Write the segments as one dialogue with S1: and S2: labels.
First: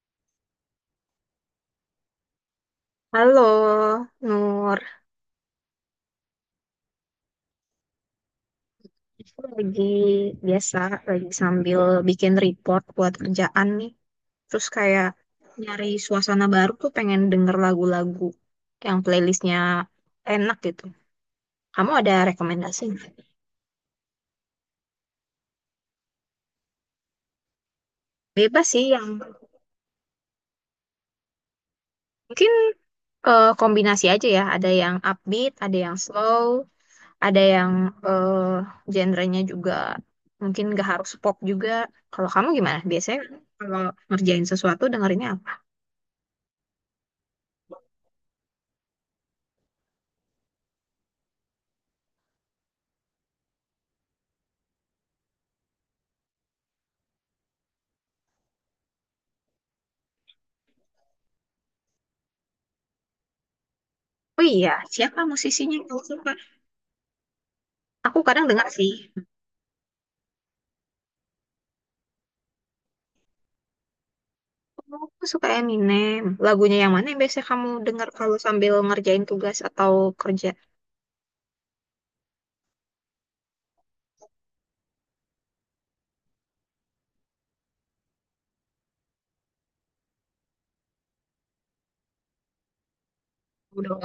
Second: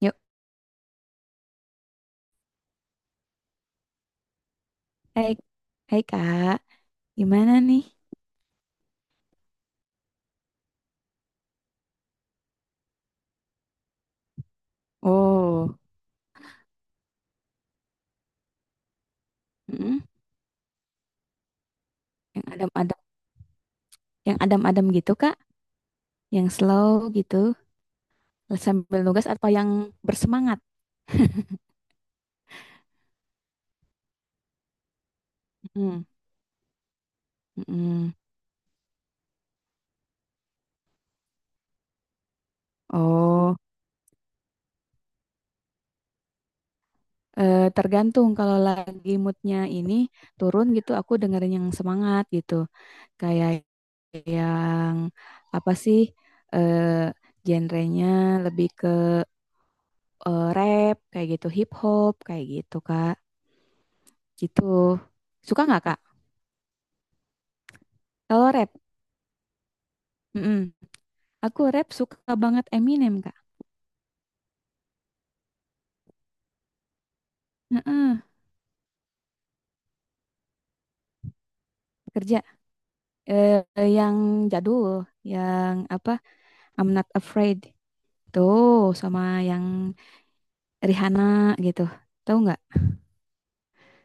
S1: Yuk,
S2: Halo, Nur.
S1: hai, hai kak, gimana nih?
S2: Aku lagi biasa, lagi sambil bikin report buat kerjaan nih. Terus kayak
S1: Oh,
S2: nyari suasana baru tuh pengen denger lagu-lagu yang playlistnya
S1: mm,
S2: enak gitu. Kamu ada
S1: yang
S2: rekomendasi nggak?
S1: yang adem-adem gitu kak, yang slow gitu,
S2: Bebas sih
S1: sambil
S2: yang
S1: nugas apa yang bersemangat?
S2: mungkin kombinasi aja ya. Ada yang upbeat, ada yang
S1: Mm,
S2: slow, ada yang
S1: mm-mm.
S2: eh genrenya juga mungkin nggak harus pop juga. Kalau kamu gimana? Biasanya
S1: Oh,
S2: kalau ngerjain sesuatu dengerinnya apa?
S1: tergantung kalau lagi moodnya ini turun gitu, aku dengerin yang semangat gitu, kayak yang apa sih, eh, genrenya lebih ke, rap kayak gitu, hip hop kayak gitu kak.
S2: Oh
S1: Gitu.
S2: iya, siapa
S1: Suka
S2: musisinya
S1: nggak,
S2: yang
S1: Kak?
S2: kamu suka? Aku kadang
S1: Kalau
S2: dengar
S1: rap?
S2: sih.
S1: Mm-mm. Aku rap suka banget Eminem, Kak.
S2: Oh, aku suka Eminem. Lagunya yang mana yang biasanya kamu dengar
S1: Heeh.
S2: kalau sambil ngerjain tugas atau kerja?
S1: Kerja. Eh, yang jadul. Yang apa? I'm Not Afraid. Tuh, sama yang Rihanna gitu. Tahu nggak?
S2: Udah.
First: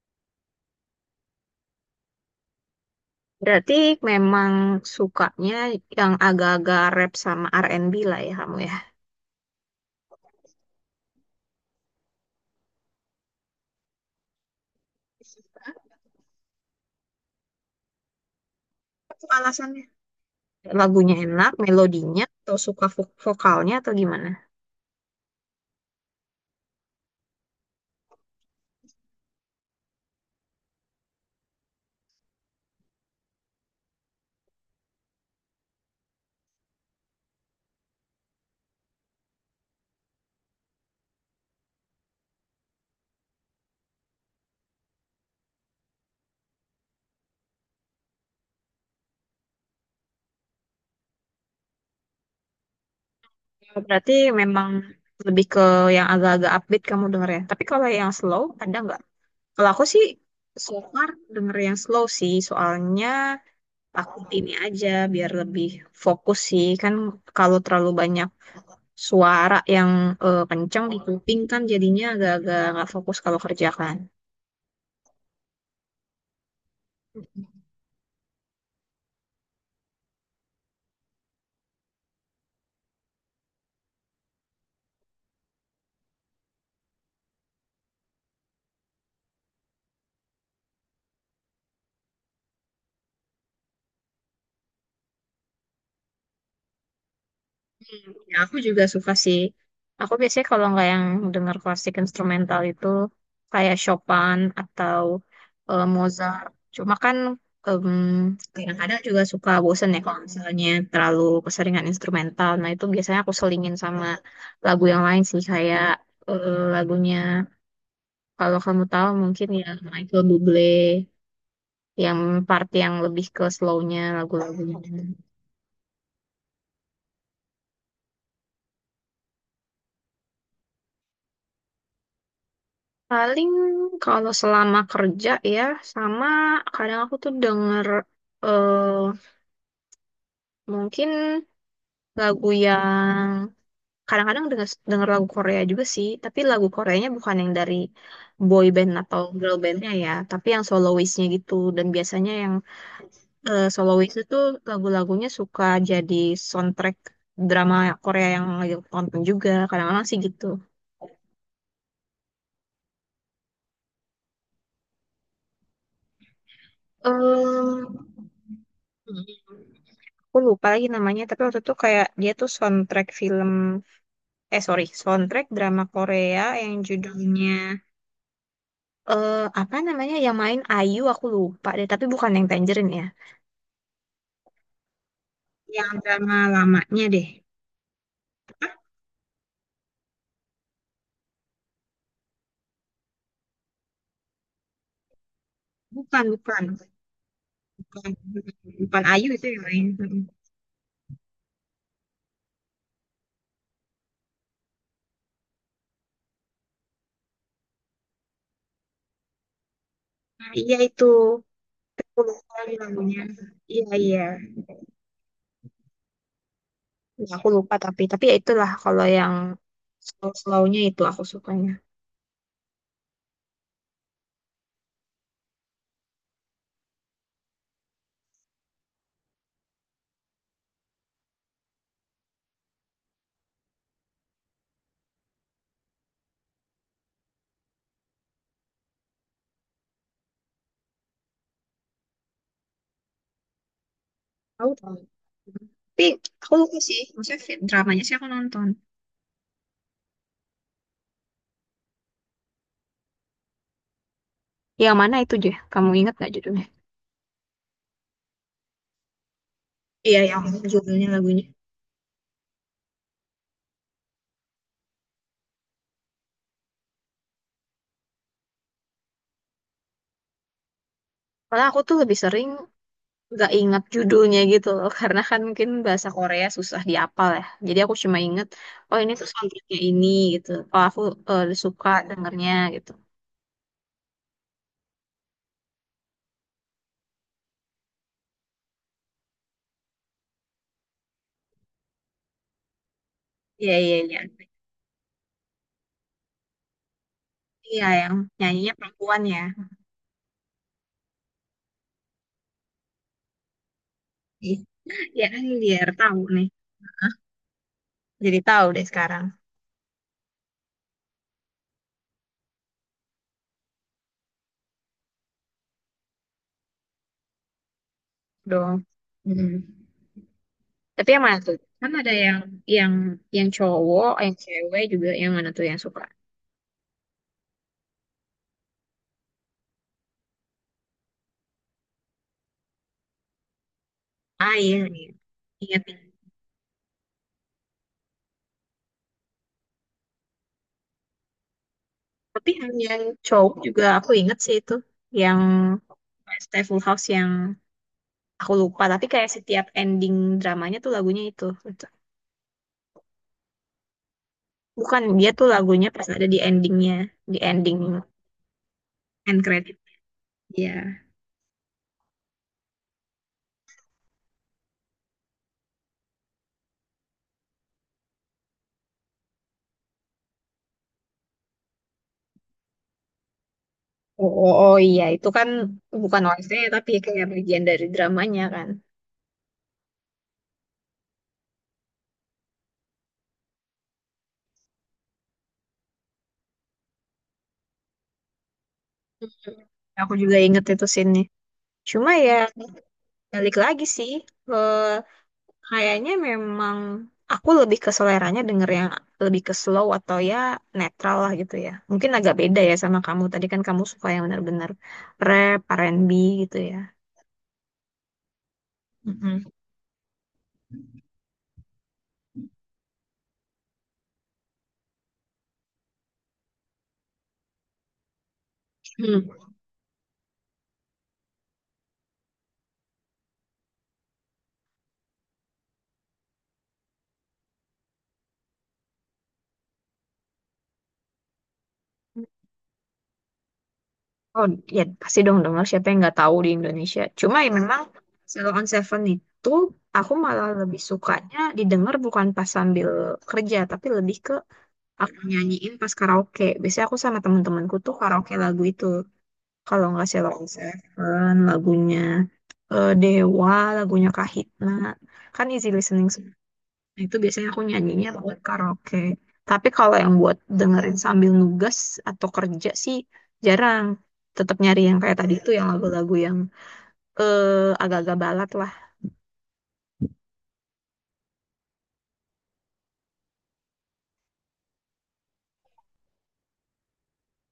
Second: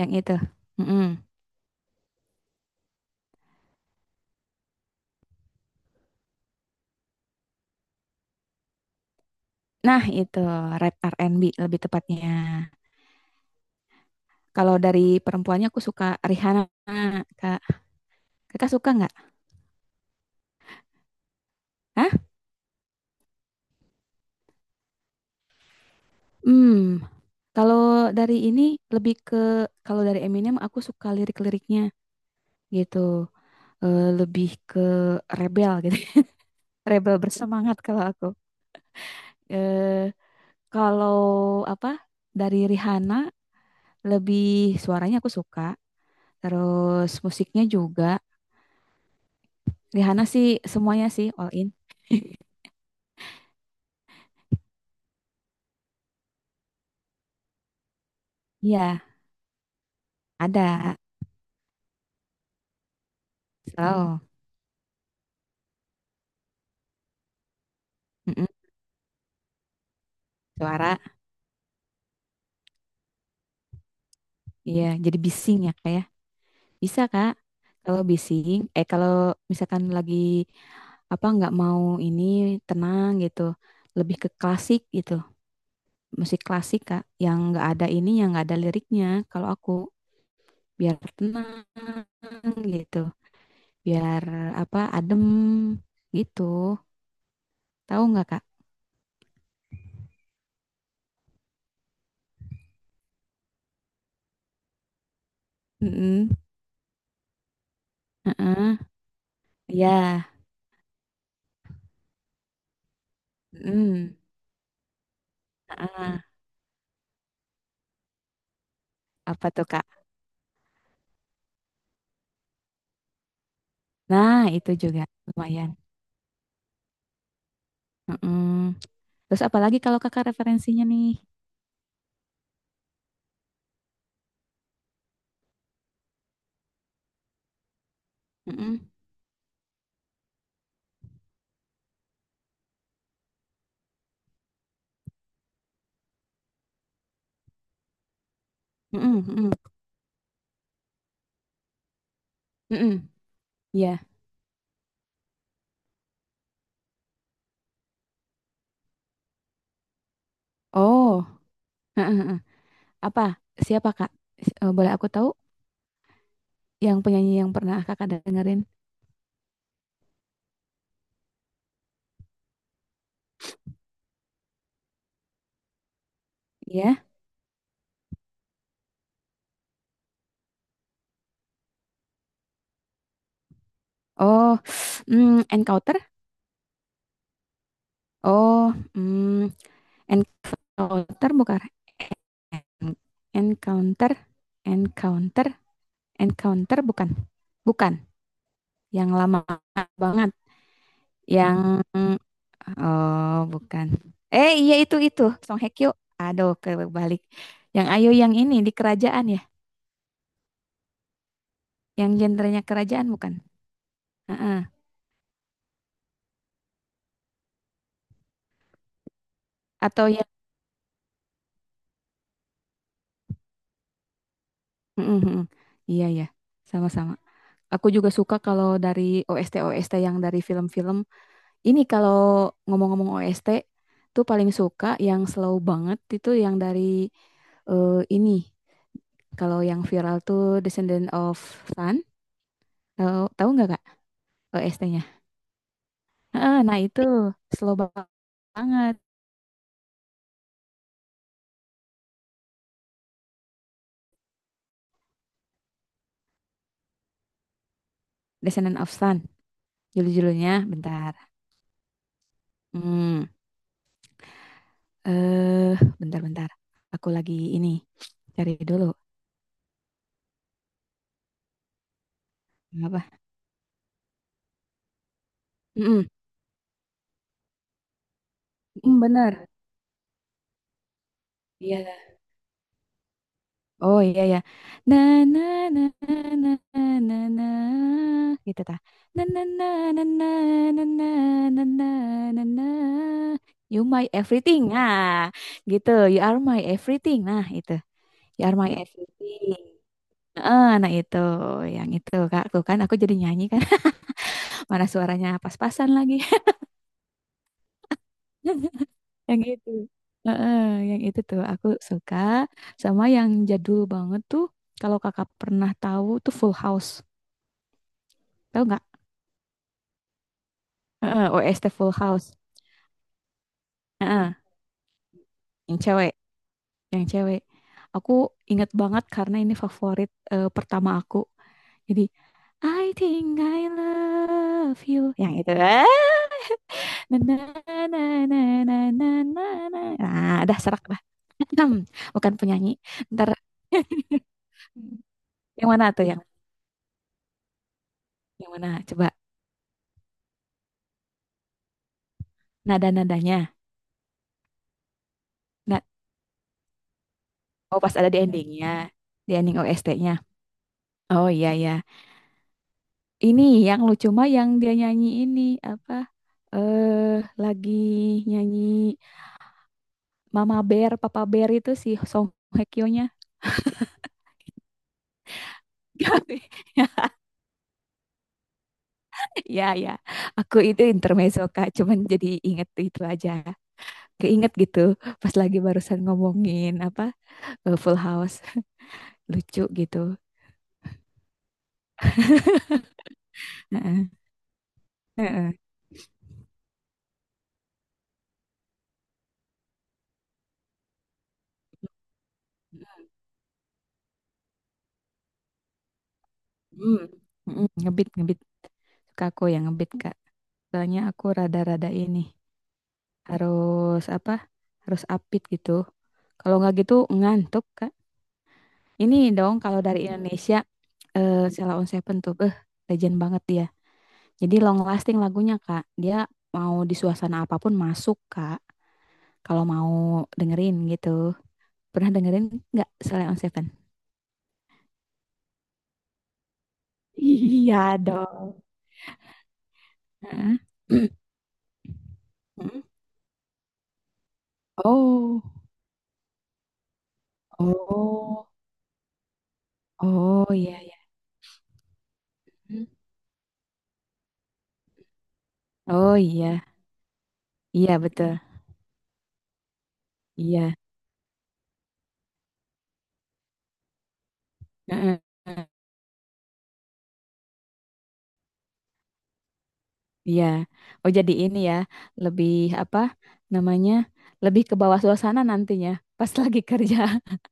S1: Yang itu. Mm-mm.
S2: Berarti memang sukanya yang agak-agak rap sama R&B lah ya kamu ya.
S1: Nah, itu rap R&B lebih tepatnya. Kalau dari perempuannya aku suka Rihanna, Kak. Kakak suka
S2: Apa
S1: nggak?
S2: tuh alasannya? Lagunya enak,
S1: Hah?
S2: melodinya, atau suka vokalnya atau gimana?
S1: Hmm. Kalau dari ini lebih ke kalau dari Eminem aku suka lirik-liriknya. Gitu. Lebih ke rebel gitu, rebel bersemangat kalau aku, eh kalau apa, dari Rihanna lebih suaranya aku suka, terus musiknya juga. Rihanna sih semuanya sih all in.
S2: Ya, berarti memang lebih ke yang agak-agak upbeat kamu denger ya. Tapi kalau yang slow, ada nggak?
S1: Iya
S2: Kalau aku sih so
S1: ada
S2: far denger yang slow sih, soalnya
S1: slow.
S2: takut ini aja biar lebih fokus sih. Kan kalau terlalu banyak
S1: Mm-mm.
S2: suara yang kenceng
S1: Suara
S2: di kuping kan jadinya agak-agak nggak fokus kalau kerja kan.
S1: iya jadi bising ya kayak bisa kak kalau bising, kalau misalkan lagi apa nggak mau ini tenang gitu, lebih ke klasik gitu, musik klasik Kak yang nggak ada ini yang nggak ada liriknya kalau aku biar tenang gitu biar apa adem gitu, tahu nggak
S2: Ya,
S1: Kak?
S2: aku juga suka sih. Aku biasanya kalau nggak yang dengar klasik instrumental itu kayak Chopin atau
S1: Mm-mm.
S2: Mozart. Cuma kan em,
S1: Heeh.
S2: kadang-kadang juga suka bosen ya kalau
S1: Ya.
S2: misalnya terlalu keseringan instrumental. Nah itu biasanya aku selingin sama
S1: Mm-mm.
S2: lagu yang lain sih kayak
S1: Heeh.
S2: lagunya kalau kamu tahu
S1: Apa
S2: mungkin ya
S1: tuh Kak?
S2: Michael Bublé yang part yang lebih ke slownya
S1: Nah itu
S2: lagu-lagunya.
S1: juga lumayan. Mm-mm. Terus apalagi kalau Kakak referensinya nih?
S2: Paling kalau selama kerja ya, sama kadang aku tuh denger
S1: Mm-mm.
S2: eh mungkin lagu yang kadang-kadang denger lagu Korea juga sih, tapi lagu Koreanya bukan yang dari boy band atau
S1: Mm-mm. Mm-mm.
S2: girl bandnya ya, tapi yang soloistnya gitu. Dan biasanya yang
S1: Mm-mm. Ya.
S2: soloist itu lagu-lagunya suka jadi soundtrack drama Korea yang lagi aku tonton juga, kadang-kadang sih gitu.
S1: Oh. Heeh, heeh. Apa? Siapa Kak? Boleh aku tahu yang
S2: eh
S1: penyanyi yang pernah Kakak dengerin?
S2: Aku lupa lagi namanya, tapi waktu itu kayak dia tuh soundtrack film, eh sorry, soundtrack drama Korea yang
S1: Ya.
S2: judulnya, eh apa namanya, yang main Ayu aku lupa deh, tapi bukan yang Tangerine ya.
S1: Oh,
S2: Yang
S1: encounter?
S2: drama lamanya deh.
S1: Oh, mm, encounter bukan? Encounter, encounter,
S2: Bukan, bukan,
S1: encounter bukan? Bukan.
S2: bukan, bukan,
S1: Yang
S2: Ayu
S1: lama
S2: itu yang main.
S1: banget. Yang, oh, bukan. Eh iya itu Song Hye Kyo. Aduh kebalik. Yang Ayo yang ini di kerajaan ya.
S2: Nah, iya itu,
S1: Yang
S2: aku lupa
S1: gendernya
S2: lagi
S1: kerajaan
S2: namanya.
S1: bukan?
S2: Iya, iya.
S1: Heeh.
S2: Ya, aku lupa tapi, ya itulah kalau yang
S1: Atau yang
S2: slow-slownya itu aku sukanya.
S1: Mm, mm, mm. Iya ya. Sama-sama. Aku juga suka kalau dari OST-OST yang dari film-film. Ini kalau ngomong-ngomong OST tuh paling suka yang slow banget itu yang dari, eh, ini. Kalau yang viral tuh Descendant of Sun. Tahu tahu nggak Kak
S2: Tahu tahu.
S1: OST-nya?
S2: Tapi aku
S1: Heeh,
S2: lupa
S1: nah
S2: sih,
S1: itu
S2: maksudnya
S1: slow
S2: dramanya sih aku nonton.
S1: banget
S2: Yang mana itu, Je? Kamu ingat gak judulnya?
S1: Descendant of Sun.
S2: Iya, yang
S1: Judul-judulnya
S2: judulnya
S1: bentar.
S2: lagunya.
S1: Hmm, eh bentar-bentar. Aku lagi ini cari dulu.
S2: Malah aku tuh lebih sering
S1: Apa?
S2: gak ingat judulnya gitu loh, karena kan mungkin
S1: Mm-mm.
S2: bahasa Korea susah dihafal ya. Jadi aku cuma inget, oh ini tuh
S1: Bener.
S2: soundtracknya ini gitu. Oh aku suka
S1: Iya,
S2: dengernya gitu.
S1: oh iya ya. Na na na na na na na gitu tah. Na na na na na na na na na na na.
S2: Iya,
S1: You
S2: iya,
S1: my
S2: iya.
S1: everything. Nah, gitu. You are my everything. Nah, itu.
S2: Iya, yang
S1: You are my
S2: nyanyinya perempuan ya.
S1: everything. Nah itu yang itu Kak. Tuh kan aku jadi nyanyi kan.
S2: Iya,
S1: Mana
S2: iya
S1: suaranya
S2: kan biar
S1: pas-pasan lagi.
S2: tahu nih. Jadi tahu deh sekarang
S1: Yang itu. Heeh, yang itu tuh aku suka sama yang jadul banget tuh. Kalau kakak pernah tahu tuh Full House. Tahu
S2: dong.
S1: nggak?
S2: Mm. Tapi yang
S1: Heeh,
S2: mana tuh?
S1: OST
S2: Kan
S1: Full
S2: ada
S1: House.
S2: yang yang yang cowok, yang
S1: Heeh,
S2: cewek juga yang mana tuh yang
S1: yang
S2: suka?
S1: cewek, yang cewek. Aku ingat banget karena ini favorit, pertama aku. Jadi I think I
S2: Ah iya,
S1: love
S2: iya.
S1: you. Yang itu.
S2: Ingat,
S1: Ah,
S2: ingat.
S1: na na na na na na na. Na. Nah, dah serak dah. Bukan
S2: Tapi
S1: penyanyi.
S2: yang,
S1: Ntar,
S2: cowok juga aku inget sih itu. Yang
S1: yang mana tuh yang
S2: Stay Full House yang aku
S1: mana?
S2: lupa. Tapi
S1: Coba
S2: kayak setiap ending dramanya tuh lagunya itu.
S1: nada-nadanya.
S2: Bukan, dia tuh
S1: Nah,
S2: lagunya pas ada di endingnya. Di ending
S1: oh pas ada di endingnya, di
S2: end
S1: ending
S2: credit.
S1: OST-nya.
S2: Iya.
S1: Oh iya iya. Ini yang lucu mah yang dia nyanyi ini apa? Lagi nyanyi Mama Bear, Papa Bear itu si Song Hye Kyo-nya.
S2: Oh, oh, oh, iya, itu kan bukan OST tapi kayak bagian dari dramanya kan.
S1: Ya ya, aku itu intermezzo Kak, cuman jadi inget itu aja. Keinget gitu pas lagi barusan ngomongin apa, Full House, lucu gitu.
S2: Aku juga inget itu scene-nya. Cuma ya balik lagi
S1: Heeh,
S2: sih.
S1: heeh.
S2: Kayaknya memang aku lebih ke seleranya denger yang lebih ke slow atau ya netral lah gitu ya. Mungkin agak beda ya sama kamu. Tadi kan kamu suka yang benar-benar rap, R&B gitu ya.
S1: Hmm, ngebit ngebit suka aku
S2: Mm-mm.
S1: yang ngebit Kak. Soalnya aku rada-rada ini. Harus apa harus apit gitu kalau nggak gitu ngantuk kak. Ini
S2: Hmm.
S1: dong kalau dari Indonesia, Sheila on Seven tuh, legend banget dia, jadi long lasting lagunya kak dia mau di suasana apapun masuk kak kalau mau dengerin gitu. Pernah dengerin nggak Sheila on Seven?
S2: Oh ya pasti dong denger siapa yang nggak tahu di Indonesia. Cuma ya memang
S1: Iya
S2: Zero
S1: dong.
S2: on Seven itu aku malah
S1: Heeh.
S2: lebih sukanya didengar bukan pas
S1: Heeh.
S2: sambil kerja tapi lebih ke aku
S1: Oh,
S2: nyanyiin pas karaoke. Biasanya aku sama temen-temenku tuh karaoke
S1: oh,
S2: lagu itu. Kalau nggak Sheila on
S1: oh, iya, iya.
S2: Seven, lagunya
S1: Hmm.
S2: Dewa, lagunya Kahitna. Kan easy listening
S1: Oh
S2: semua.
S1: iya
S2: Nah, itu biasanya aku
S1: iya
S2: nyanyinya buat
S1: betul
S2: karaoke. Tapi kalau yang buat
S1: iya.
S2: dengerin sambil nugas atau kerja sih jarang. Tetap nyari yang kayak
S1: Heeh.
S2: tadi itu yang lagu-lagu yang agak-agak balad lah.
S1: Iya. Oh jadi ini ya, lebih apa namanya? Lebih ke bawah suasana nantinya. Pas lagi kerja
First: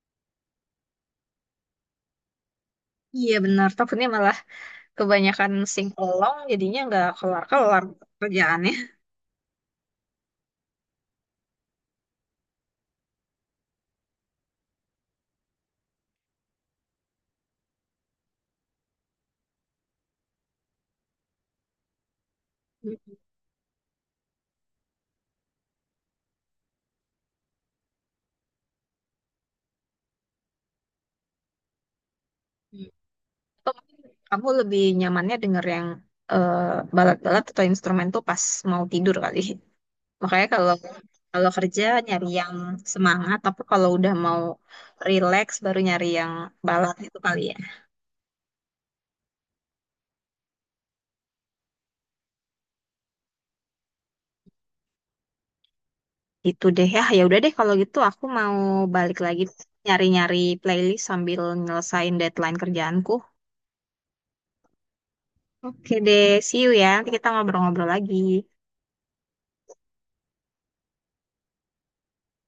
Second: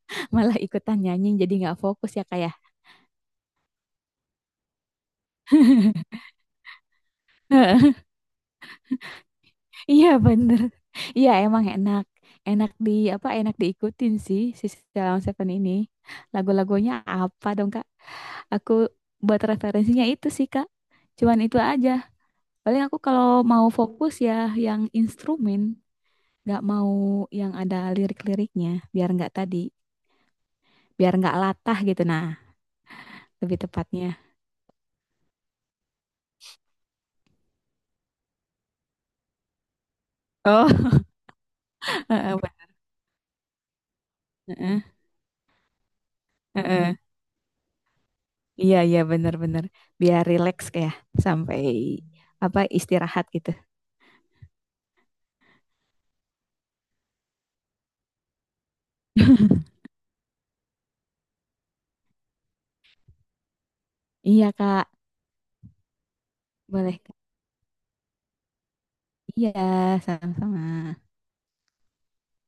S1: malah ikutan nyanyi jadi nggak fokus ya kayak.
S2: Iya benar, takutnya malah kebanyakan sing along jadinya nggak kelar-kelar kerjaannya.
S1: Iya bener. Iya emang enak. Enak di apa? Enak diikutin sih si Salon Seven ini. Lagu-lagunya apa dong Kak? Aku buat referensinya itu sih Kak. Cuman itu aja. Paling aku kalau mau fokus ya yang instrumen, nggak mau yang ada lirik-liriknya biar nggak tadi. Biar nggak latah gitu. Nah, lebih
S2: Atau
S1: tepatnya.
S2: aku lebih nyamannya denger yang balat-balat atau instrumen tuh pas mau tidur kali. Makanya kalau
S1: Oh,
S2: kalau kerja nyari
S1: heeh,
S2: yang
S1: Pak.
S2: semangat, tapi kalau udah mau
S1: Heeh,
S2: relax baru nyari yang balat
S1: heeh.
S2: itu kali ya.
S1: Iya, iya benar-benar. Biar rileks kayak sampai apa istirahat gitu.
S2: Itu deh ya. Ya udah deh kalau gitu aku mau balik lagi nyari-nyari playlist sambil nyelesain deadline kerjaanku.
S1: Iya, Kak.
S2: Oke deh, see you ya.
S1: Boleh,
S2: Nanti
S1: Kak.
S2: kita ngobrol-ngobrol lagi.
S1: Iya, sama-sama.